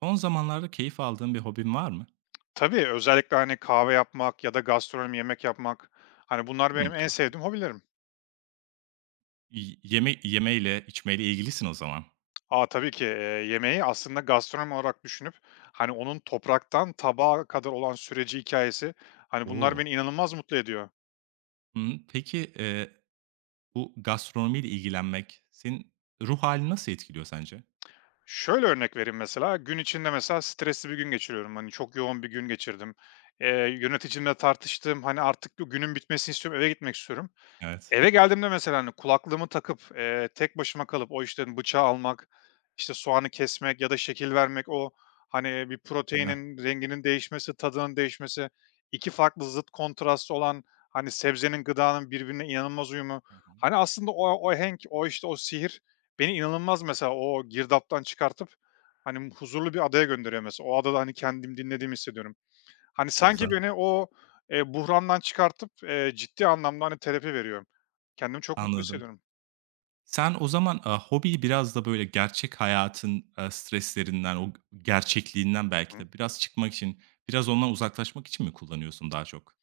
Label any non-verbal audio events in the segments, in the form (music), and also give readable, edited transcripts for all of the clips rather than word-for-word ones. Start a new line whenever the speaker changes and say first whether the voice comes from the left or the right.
right: Son zamanlarda keyif aldığın bir hobin var mı?
left: Tabii, özellikle, hani, kahve yapmak ya da gastronomi, yemek yapmak, hani, bunlar
right: Hımm,
left: benim en
right: ka
left: sevdiğim hobilerim.
right: y yeme yemeyle, içmeyle ilgilisin o zaman.
left: A, tabii ki, yemeği aslında gastronomi olarak düşünüp, hani, onun topraktan tabağa kadar olan süreci, hikayesi, hani, bunlar
right: O!
left: beni inanılmaz mutlu ediyor.
right: Peki, bu gastronomiyle ilgilenmek senin ruh hâlini nasıl etkiliyor sence?
left: Şöyle örnek vereyim mesela, gün içinde mesela stresli bir gün geçiriyorum. Hani, çok yoğun bir gün geçirdim. Eee, yöneticimle tartıştım. Hani, artık bu günün bitmesini istiyorum, eve gitmek istiyorum.
right: Evet,
left: Eve geldiğimde mesela, hani, kulaklığımı takıp, tek başıma kalıp o, işte, bıçağı almak, işte, soğanı kesmek ya da şekil vermek, o, hani, bir
right: değil mi?
left: proteinin renginin değişmesi, tadının değişmesi, 2 farklı zıt kontrast olan, hani, sebzenin, gıdanın birbirine inanılmaz uyumu.
right: Hı hı.
left: Hani, aslında o ahenk, o, işte, o sihir beni inanılmaz mesela o girdaptan çıkartıp, hani, huzurlu bir adaya gönderiyor mesela. O adada, hani, kendim dinlediğimi hissediyorum. Hani,
right: Ne
left: sanki
right: güzel,
left: beni o, buhrandan çıkartıp, ciddi anlamda, hani, terapi veriyor. Kendimi çok mutlu
right: anladım.
left: hissediyorum.
right: Sen o zaman, hobiyi biraz da böyle gerçek hayatın, streslerinden, o gerçekliğinden
left: Hı
right: belki
left: hı.
right: de biraz çıkmak için, biraz ondan uzaklaşmak için mi kullanıyorsun daha çok?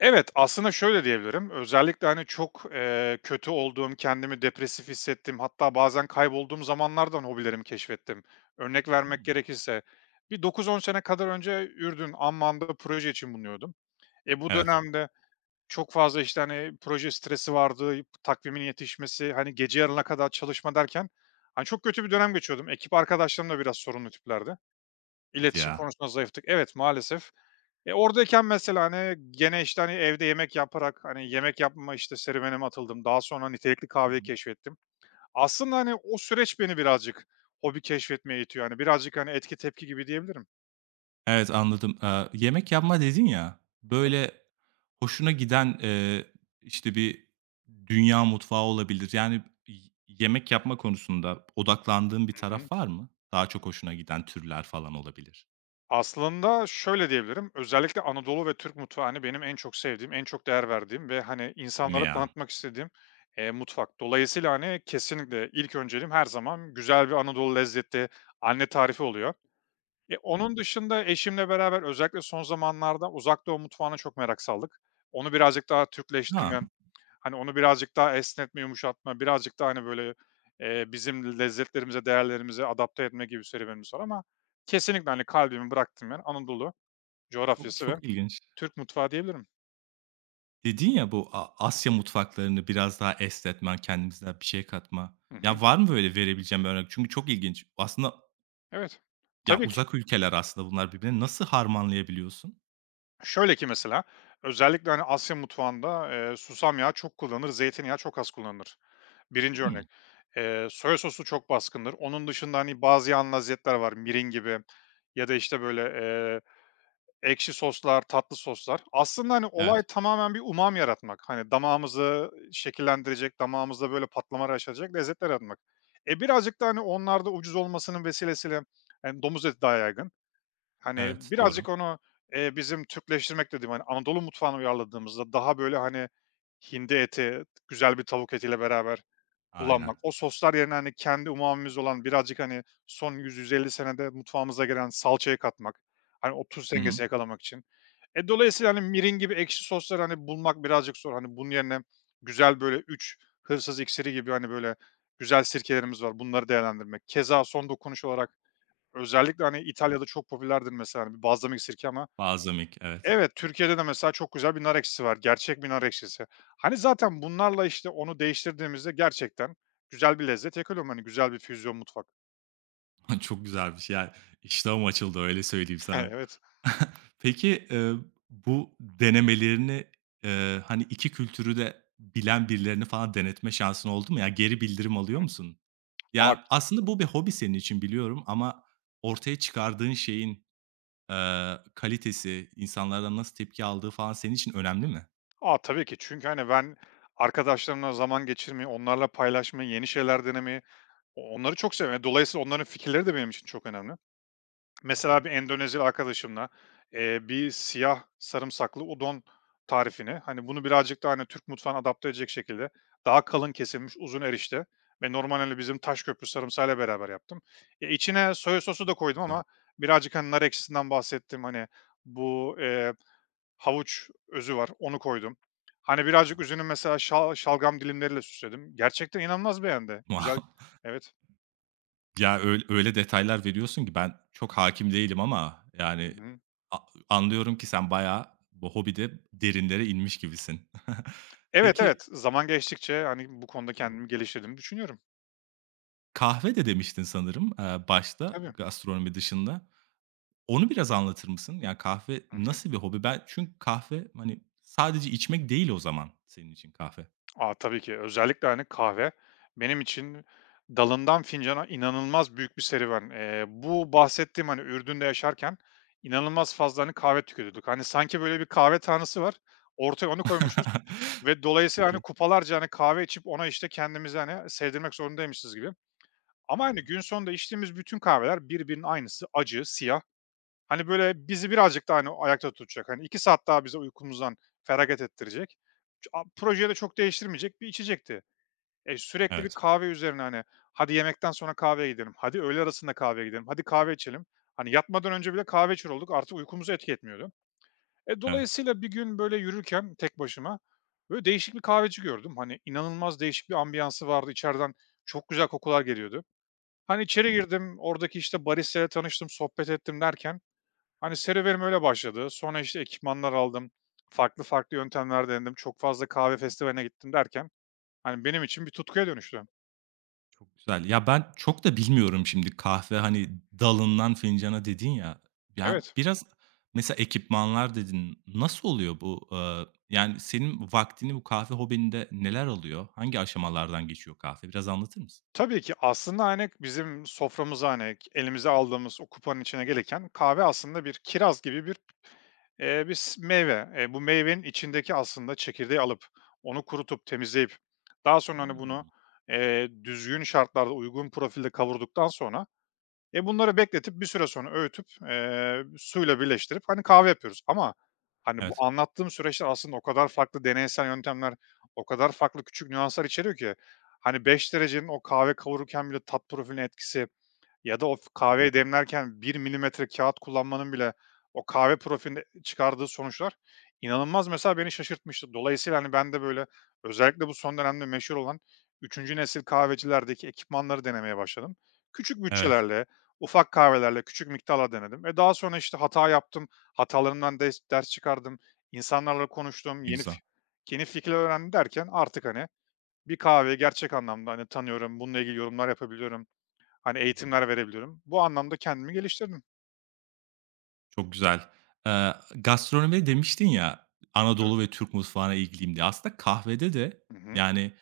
left: Evet, aslında şöyle diyebilirim. Özellikle, hani, çok, kötü olduğum, kendimi depresif hissettiğim, hatta bazen kaybolduğum zamanlardan hobilerimi keşfettim. Örnek vermek
right: Hımm.
left: gerekirse bir 9-10 sene kadar önce Ürdün, Amman'da proje için bulunuyordum. Bu
right: Evet.
left: dönemde çok fazla, işte, hani, proje stresi vardı, takvimin yetişmesi, hani, gece yarına kadar çalışma derken, hani, çok kötü bir dönem geçiyordum. Ekip arkadaşlarım da biraz sorunlu tiplerdi.
right: Hadi
left: İletişim
right: ya.
left: konusunda zayıftık. Evet, maalesef. Oradayken mesela, hani, gene, işte, hani, evde yemek yaparak, hani, yemek yapma, işte, serüvenime atıldım. Daha sonra nitelikli
right: Hı
left: kahveyi
right: hı.
left: keşfettim. Aslında, hani, o süreç beni birazcık hobi keşfetmeye itiyor. Hani, birazcık, hani, etki tepki gibi diyebilirim.
right: Evet, anladım. Yemek yapma dedin ya,
left: Tabii.
right: böyle hoşuna giden, işte, bir dünya mutfağı olabilir. Yani, yemek yapma konusunda odaklandığın bir
left: Hı hı.
right: taraf var mı? Daha çok hoşuna giden türler falan olabilir.
left: Aslında şöyle diyebilirim, özellikle Anadolu ve Türk mutfağı, hani, benim en çok sevdiğim, en çok değer verdiğim ve, hani, insanlara
right: Dünya.
left: tanıtmak istediğim, mutfak. Dolayısıyla, hani, kesinlikle ilk önceliğim her zaman güzel bir Anadolu lezzeti, anne tarifi oluyor.
right: Hı
left: Onun dışında eşimle beraber özellikle son zamanlarda Uzak Doğu mutfağına çok merak saldık. Onu birazcık daha
right: hı. A!
left: Türkleştirme Hani, onu birazcık daha esnetme, yumuşatma, birazcık daha, hani, böyle, bizim lezzetlerimize, değerlerimize adapte etme gibi serüvenimiz var ama kesinlikle, hani, kalbimi bıraktım yer Anadolu
right: Çok
left: coğrafyası ve
right: çok ilginç.
left: Türk mutfağı diyebilirim.
right: Dedin ya bu Asya mutfaklarını biraz daha esnetmen kendimizden bir şey katma.
left: Hı hı.
right: Ya, var mı böyle verebileceğin bir örnek? Çünkü çok ilginç. Aslında,
left: Evet.
right: ya,
left: Tabii ki.
right: uzak ülkeler aslında bunlar birbirine. Nasıl harmanlayabiliyorsun?
left: Şöyle ki mesela, özellikle, hani, Asya mutfağında, susam yağı çok kullanılır, zeytinyağı çok az kullanılır. Birinci
right: Hımm.
left: örnek. Soya sosu çok baskındır. Onun dışında, hani, bazı yağlı lezzetler var mirin gibi ya da, işte, böyle, ekşi soslar, tatlı soslar. Aslında, hani, olay
right: Evet.
left: tamamen bir umam yaratmak. Hani, damağımızı şekillendirecek, damağımızda böyle patlamalar yaşatacak lezzetler yaratmak. Birazcık da, hani, onlar ucuz olmasının vesilesiyle, hani, domuz eti daha yaygın. Hani,
right: Evet, doğru.
left: birazcık onu, bizim Türkleştirmek dediğim, hani, Anadolu mutfağına uyarladığımızda daha böyle, hani, hindi eti, güzel bir tavuk etiyle beraber
right: Aynen.
left: kullanmak, o soslar yerine, hani, kendi umamimiz olan birazcık, hani, son 100-150 senede mutfağımıza gelen salçayı katmak, hani, o tuz
right: Hı hı.
left: dengesi yakalamak için. Dolayısıyla, hani, mirin gibi ekşi soslar hani, bulmak birazcık zor. Hani, bunun yerine güzel böyle 3 hırsız iksiri gibi, hani, böyle güzel sirkelerimiz var, bunları değerlendirmek. Keza son dokunuş olarak özellikle, hani, İtalya'da çok popülerdir mesela, hani, bir balzamik sirke ama
right: Balzamik, evet.
left: evet, Türkiye'de de mesela çok güzel bir nar ekşisi var. Gerçek bir nar ekşisi. Hani, zaten bunlarla, işte, onu değiştirdiğimizde gerçekten güzel bir lezzet yakalıyorsun. Hani, güzel bir füzyon mutfak.
right: (laughs) Çok güzel bir şey. Ya, iştahım açıldı, öyle söyleyeyim
left: (laughs)
right: sana.
left: Evet.
right: Peki, bu denemelerini, hani, 2 kültürü de bilen birilerine falan denetme şansın oldu mu? Ya, geri bildirim alıyor musun?
left: A
right: Ya, aslında bu bir hobi senin için biliyorum ama ortaya çıkardığın şeyin, kalitesi, insanlardan nasıl tepki aldığı falan senin için önemli mi?
left: a, tabii ki. Çünkü, hani, ben arkadaşlarımla zaman geçirmeyi, onlarla paylaşmayı, yeni şeyler denemeyi, onları çok seviyorum. Dolayısıyla onların fikirleri de benim için çok önemli.
right: Hı hı.
left: Mesela bir Endonezyalı arkadaşımla, bir siyah sarımsaklı udon tarifini, hani, bunu birazcık daha, hani, Türk mutfağına adapte edecek şekilde daha kalın kesilmiş uzun erişte ve normal, hani, bizim Taşköprü sarımsağıyla beraber yaptım. İçine soya sosu da koydum
right: Güzel.
left: ama birazcık, hani, nar ekşisinden bahsettim. Hani, bu, havuç özü var, onu koydum. Hani,
right: Ya.
left: birazcık üzümün mesela şalgam dilimleriyle süsledim. Gerçekten inanılmaz beğendi.
right: (laughs)
left: Güzel.
right: Wow.
left: Evet.
right: Ya, öyle öyle detaylar veriyorsun ki ben çok hakim değilim ama,
left: Hı
right: yani,
left: hı.
right: a anlıyorum ki sen bayağı bu hobide derinlere inmiş gibisin. (laughs)
left: Evet,
right: Peki,
left: evet. Zaman geçtikçe, hani, bu konuda
right: Hı
left: kendimi geliştirdiğimi düşünüyorum.
right: kahve de demiştin sanırım, başta
left: Tabii.
right: gastronomi dışında. Onu biraz anlatır mısın? Yani kahve
left: Hı hı.
right: nasıl bir hobi? Ben çünkü kahve, hani, sadece içmek değil o zaman senin için kahve.
left: A, tabii ki. Özellikle, hani, kahve benim için dalından fincana inanılmaz büyük bir serüven. Bu bahsettiğim, hani, Ürdün'de yaşarken inanılmaz fazla, hani, kahve tüketiyorduk. Hani, sanki böyle bir kahve tanrısı var. Ortaya onu koymuşuz
right: (laughs)
left: ve dolayısıyla,
right: Çok
left: hani,
right: iyi.
left: kupalarca, hani, kahve içip ona, işte, kendimizi, hani, sevdirmek zorundaymışız gibi. Ama,
right: Hı.
left: hani, gün sonunda içtiğimiz bütün kahveler birbirinin aynısı. Acı, siyah. Hani, böyle, bizi birazcık daha, hani, ayakta tutacak. Hani, 2 saat daha bize uykumuzdan feragat ettirecek. Ç a projeyi de çok değiştirmeyecek bir içecekti. Sürekli bir
right: Evet,
left: kahve üzerine, hani, hadi yemekten sonra kahveye gidelim, hadi öğle arasında kahveye gidelim, hadi kahve içelim. Hani, yatmadan önce bile kahve içiyor olduk. Artık uykumuzu etki etmiyordu.
right: evet.
left: Dolayısıyla bir gün, böyle, yürürken tek başıma, böyle, değişik bir kahveci gördüm. Hani, inanılmaz değişik bir ambiyansı vardı. İçeriden çok güzel kokular geliyordu. Hani, içeri girdim, oradaki, işte, baristayla tanıştım, sohbet ettim derken. Hani, serüvenim öyle başladı. Sonra işte ekipmanlar aldım. Farklı farklı yöntemler denedim. Çok fazla kahve festivaline gittim derken hani benim için bir tutkuya dönüştü.
right: Çok güzel. Ya, ben çok da bilmiyorum şimdi kahve, hani, dalından fincana dedin ya. Yani
left: Evet.
right: biraz mesela ekipmanlar dedin. Nasıl oluyor bu? Yani, senin vaktini bu kahve hobininde neler alıyor? Hangi aşamalardan geçiyor kahve? Biraz anlatır mısın?
left: Tabii ki aslında hani bizim soframıza hani elimize aldığımız o kupanın içine gelirken kahve aslında bir kiraz gibi bir meyve. Bu meyvenin içindeki aslında çekirdeği alıp onu kurutup temizleyip daha sonra hani bunu
right: Hımm.
left: düzgün şartlarda uygun profilde kavurduktan sonra bunları bekletip bir süre sonra öğütüp, suyla birleştirip, hani, kahve yapıyoruz ama, hani, bu
right: Evet.
left: anlattığım süreçte aslında o kadar farklı deneysel yöntemler, o kadar farklı küçük nüanslar içeriyor ki, hani, 5 derecenin o kahve kavururken bile tat profiline etkisi ya da o
right: Hı hı.
left: kahveyi demlerken 1 milimetre kağıt kullanmanın bile o kahve profilinde çıkardığı sonuçlar inanılmaz mesela beni şaşırtmıştı. Dolayısıyla, hani, ben de böyle özellikle bu son dönemde meşhur olan üçüncü nesil kahvecilerdeki ekipmanları denemeye başladım. Küçük
right: Evet,
left: bütçelerle, ufak kahvelerle, küçük miktarla denedim. Daha sonra, işte, hata yaptım. Hatalarımdan ders çıkardım, insanlarla konuştum.
right: ne güzel.
left: Yeni fikirler öğrendim derken artık, hani, bir kahveyi gerçek anlamda, hani, tanıyorum, bununla ilgili yorumlar yapabiliyorum. Hani, eğitimler verebiliyorum. Bu anlamda kendimi geliştirdim.
right: Çok güzel. Gastronomi demiştin ya, Anadolu ve Türk mutfağına ilgiliyim diye. Aslında kahvede de,
left: Hı hı.
right: yani,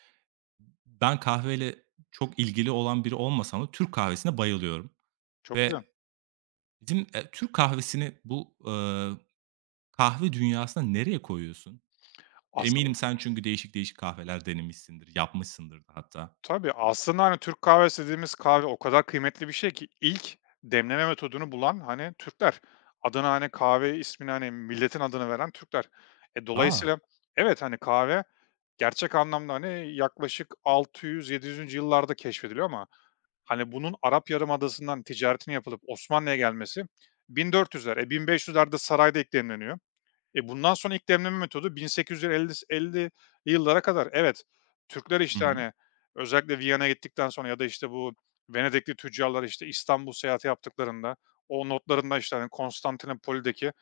right: ben kahveyle çok ilgili olan biri olmasam da Türk kahvesine bayılıyorum.
left: Çok güzel.
right: Ve bizim, Türk kahvesini bu, kahve dünyasına nereye koyuyorsun?
left: Aslında.
right: Eminim sen çünkü değişik değişik kahveler denemişsindir, yapmışsındır da hatta.
left: Tabii, aslında, hani, Türk kahvesi dediğimiz kahve o kadar kıymetli bir şey ki ilk demleme metodunu bulan, hani, Türkler. Adına, hani, kahve ismini, hani, milletin adını veren Türkler.
right: A!
left: Dolayısıyla evet, hani, kahve gerçek anlamda, hani, yaklaşık 600-700'üncü yıllarda keşfediliyor ama, hani, bunun Arap Yarımadası'ndan ticaretini yapılıp Osmanlı'ya gelmesi 1400'ler. 1500'lerde sarayda eklemleniyor. Bundan sonra ilk demleme metodu 1850'si 50'li yıllara kadar. Evet, Türkler,
right: Hı
left: işte,
right: hı.
left: hani, özellikle Viyana'ya gittikten sonra ya da, işte, bu Venedikli tüccarlar, işte, İstanbul seyahati yaptıklarında o notlarında, işte, hani, Konstantinopoli'deki,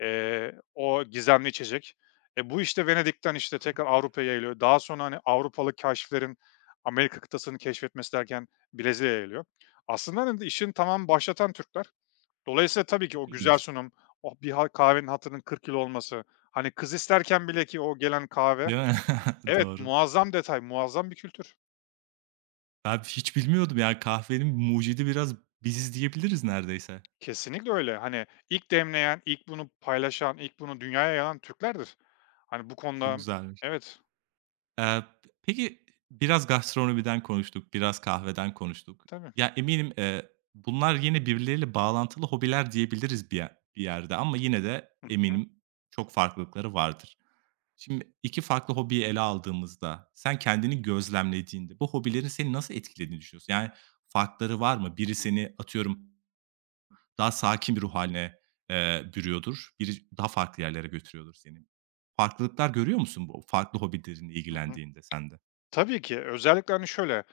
left: o gizemli içecek. Bu, işte, Venedik'ten, işte, tekrar Avrupa'ya yayılıyor. Daha sonra, hani, Avrupalı keşiflerin Amerika kıtasını keşfetmesi derken Brezilya'ya yayılıyor. Aslında, hani, işin tamam başlatan Türkler. Dolayısıyla tabii ki
right: Çok
left: o güzel
right: ilginç.
left: sunum, o bir kahvenin hatırının 40 lira olması, hani, kız isterken bile ki o gelen kahve.
right: Değil mi? (laughs)
left: Evet,
right: Doğru.
left: muazzam detay, muazzam bir kültür.
right: Ben hiç bilmiyordum, yani, kahvenin mucidi biraz biziz diyebiliriz neredeyse.
left: Kesinlikle öyle. Hani, ilk demleyen, ilk bunu paylaşan, ilk bunu dünyaya yayan Türklerdir. Hani, bu
right: Çok
left: konuda.
right: güzelmiş.
left: Evet,
right: Eee, peki, biraz gastronomiden konuştuk, biraz kahveden konuştuk.
left: tabii.
right: Ya, eminim, bunlar yine birbirleriyle bağlantılı hobiler diyebiliriz bir bir yerde ama yine de eminim çok farklılıkları vardır. Şimdi 2 farklı hobiyi ele aldığımızda sen kendini gözlemlediğinde bu hobilerin seni nasıl etkilediğini düşünüyorsun? Yani farkları var mı? Biri seni atıyorum daha sakin bir ruh haline bürüyordur, biri daha farklı yerlere götürüyordur seni. Farklılıklar görüyor musun bu farklı hobilerin
left: Hı hı.
right: ilgilendiğinde sende?
left: Tabii ki. Özellikle, hani, şöyle,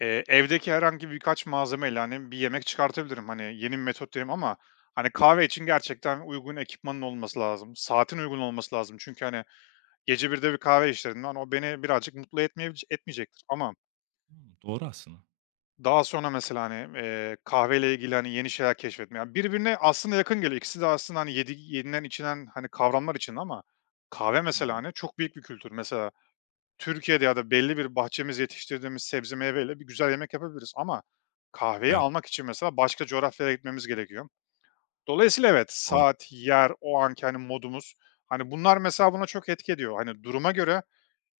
left: evdeki herhangi birkaç malzemeyle, hani, bir yemek çıkartabilirim. Hani, yeni bir metot derim ama, hani, kahve için gerçekten uygun ekipmanın olması lazım. Saatin uygun olması lazım. Çünkü, hani, gece birde bir kahve içtiğinde, hani, o beni birazcık mutlu etmeyecektir ama
right: Hımm, doğru aslında.
left: daha sonra mesela, hani, kahveyle ilgili, hani, yeni şeyler keşfetme. Ya, birbirine aslında yakın geliyor. İkisi de aslında, hani, yenilen, içilen, hani, kavramlar için ama kahve
right: Hı
left: mesela,
right: hı.
left: hani, çok büyük bir kültür. Mesela Türkiye'de ya da belli bir bahçemiz yetiştirdiğimiz sebze meyveyle bir güzel yemek yapabiliriz ama kahveyi
right: Evet,
left: almak için mesela başka coğrafyalara gitmemiz gerekiyor. Dolayısıyla evet,
right: doğru.
left: saat, yer, o anki hani modumuz, hani bunlar mesela buna çok etki ediyor. Hani duruma göre,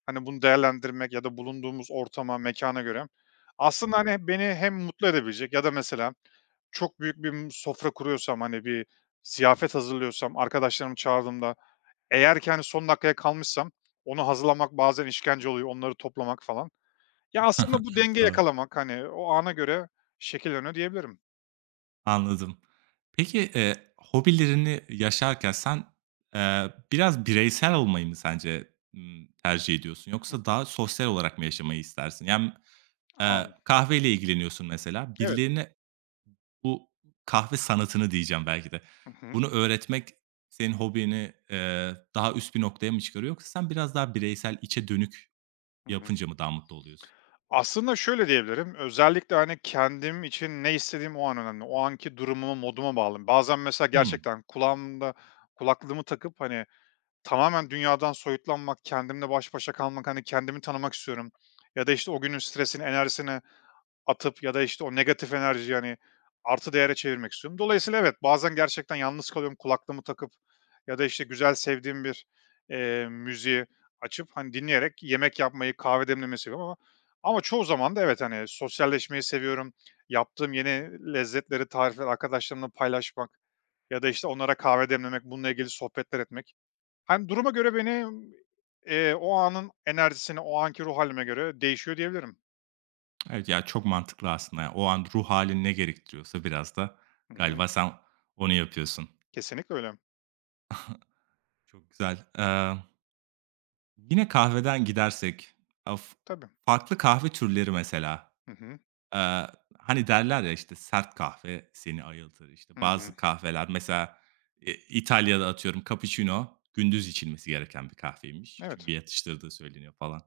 left: hani bunu değerlendirmek ya da bulunduğumuz ortama, mekana göre
right: Hı
left: aslında,
right: hı.
left: hani, beni hem mutlu edebilecek ya da mesela çok büyük bir sofra kuruyorsam, hani, bir ziyafet hazırlıyorsam, arkadaşlarımı çağırdığımda eğer ki, hani, son dakikaya kalmışsam onu hazırlamak bazen işkence oluyor, onları toplamak falan. Ya, aslında
right: Ha,
left: bu dengeyi
right: doğru.
left: yakalamak, hani, o ana göre şekilleniyor diyebilirim.
right: Anladım. Peki, hobilerini yaşarken sen, biraz bireysel olmayı mı sence, tercih ediyorsun
left: Hıh,
right: yoksa daha sosyal olarak mı yaşamayı istersin? Yani,
left: anladım.
right: kahveyle ilgileniyorsun mesela.
left: Evet.
right: Birilerine bu kahve sanatını diyeceğim belki de.
left: Hı hı.
right: Bunu öğretmek senin hobini, daha üst bir noktaya mı çıkarıyor yoksa sen biraz daha bireysel, içe dönük
left: Hı hı.
right: yapınca mı daha mutlu oluyorsun?
left: Aslında şöyle diyebilirim, özellikle, hani, kendim için ne istediğim o an önemli. O anki durumuma, moduma bağlı. Bazen mesela
right: Hımm.
left: gerçekten kulaklığımı takıp, hani, tamamen dünyadan soyutlanmak, kendimle baş başa kalmak, hani, kendimi tanımak istiyorum ya da, işte, o günün stresini, enerjisini atıp ya da, işte, o negatif enerjiyi, hani, artı değere çevirmek istiyorum. Dolayısıyla evet, bazen gerçekten yalnız kalıyorum. Kulaklığımı takıp ya da, işte, güzel sevdiğim bir, müziği açıp, hani, dinleyerek yemek yapmayı, kahve demlemeyi seviyorum ama çoğu zaman da evet, hani, sosyalleşmeyi seviyorum. Yaptığım yeni lezzetleri, tarifleri arkadaşlarımla paylaşmak ya da, işte, onlara kahve demlemek, bununla ilgili sohbetler etmek. Hani, duruma göre beni, o anın enerjisini, o anki ruh halime göre değişiyor diyebilirim.
right: Evet ya, çok mantıklı aslında. Yani o an ruh halin ne gerektiriyorsa biraz da
left: Hı hı.
right: galiba sen onu yapıyorsun.
left: Kesinlikle öyle.
right: Çok güzel. Yine kahveden gidersek, af
left: Tabii.
right: farklı kahve türleri mesela,
left: Hı hı.
right: eee, hani derler ya işte sert kahve seni ayıltır. İşte
left: Hı hı.
right: bazı kahveler mesela, İtalya'da atıyorum cappuccino gündüz içilmesi gereken bir kahveymiş.
left: Evet.
right: Çünkü yatıştırdığı söyleniyor falan.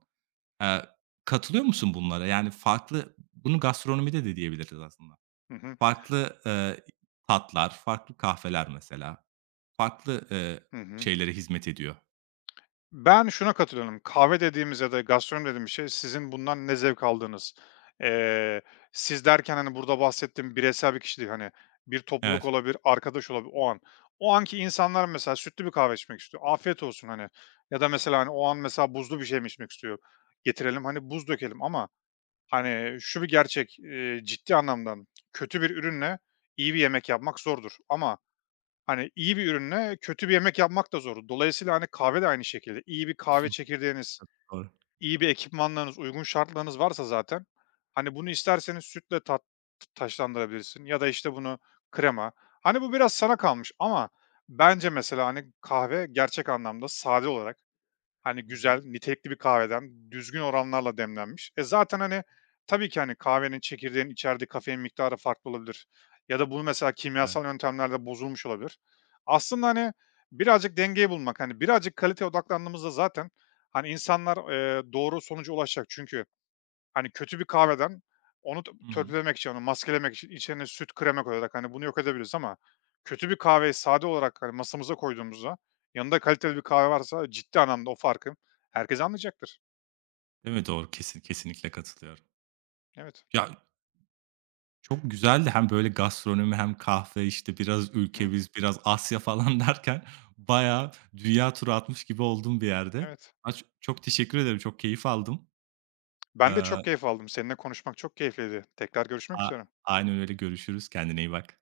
right: Eee, katılıyor musun bunlara? Yani farklı bunu gastronomide de diyebiliriz aslında.
left: Hı hı.
right: Farklı, tatlar, farklı kahveler mesela, farklı,
left: Hı hı.
right: şeylere hizmet ediyor.
left: Ben şuna katılıyorum. Kahve dediğimiz ya da gastronomi dediğimiz şey sizin bundan ne zevk aldığınız. Eee, siz derken, hani, burada bahsettiğim bireysel bir kişi değil, hani, bir topluluk
right: Evet,
left: olabilir, arkadaş olabilir o an. O anki insanlar mesela sütlü bir kahve içmek istiyor. Afiyet olsun, hani. Ya da mesela, hani, o an mesela buzlu bir şey mi içmek istiyor? Getirelim, hani, buz dökelim ama, hani, şu bir gerçek, ciddi anlamda kötü bir ürünle iyi bir yemek yapmak zordur ama hani, iyi bir ürünle kötü bir yemek yapmak da zor. Dolayısıyla, hani, kahve de aynı şekilde. İyi bir kahve çekirdeğiniz,
right: doğru.
left: iyi bir ekipmanlarınız, uygun şartlarınız varsa zaten, hani, bunu isterseniz sütle taçlandırabilirsin ya da, işte, bunu krema. Hani, bu biraz sana kalmış ama bence mesela, hani, kahve gerçek anlamda sade olarak. Hani,
right: Hı hı.
left: güzel, nitelikli bir kahveden düzgün oranlarla demlenmiş. Zaten, hani, tabii ki, hani, kahvenin çekirdeğin içerdiği kafein miktarı farklı olabilir ya da bunu mesela
right: Evet.
left: kimyasal yöntemlerle bozulmuş olabilir. Aslında, hani, birazcık dengeyi bulmak, hani, birazcık kalite odaklandığımızda zaten, hani, insanlar, doğru sonuca ulaşacak. Çünkü, hani, kötü bir kahveden onu
right: Hı hı.
left: törpülemek için, onu maskelemek için içine süt, krema koyarak, hani, bunu yok edebiliriz ama kötü bir kahveyi sade olarak, hani, masamıza koyduğumuzda yanında kaliteli bir kahve varsa ciddi anlamda o farkı herkes anlayacaktır.
right: Değil mi? Doğru. Kesinlikle katılıyorum.
left: Evet.
right: Ya, çok güzeldi hem böyle gastronomi hem kahve, işte, biraz
left: Hı
right: ülkemiz, biraz Asya falan (laughs) derken bayağı dünya turu atmış gibi oldum bir yerde.
left: Evet.
right: Çok teşekkür ederim, çok keyif aldım.
left: Ben de
right: Eee,
left: çok keyif aldım. Seninle konuşmak çok keyifliydi. Tekrar görüşmek
right: a
left: üzere.
right: aynen öyle. Görüşürüz. Kendine iyi bak.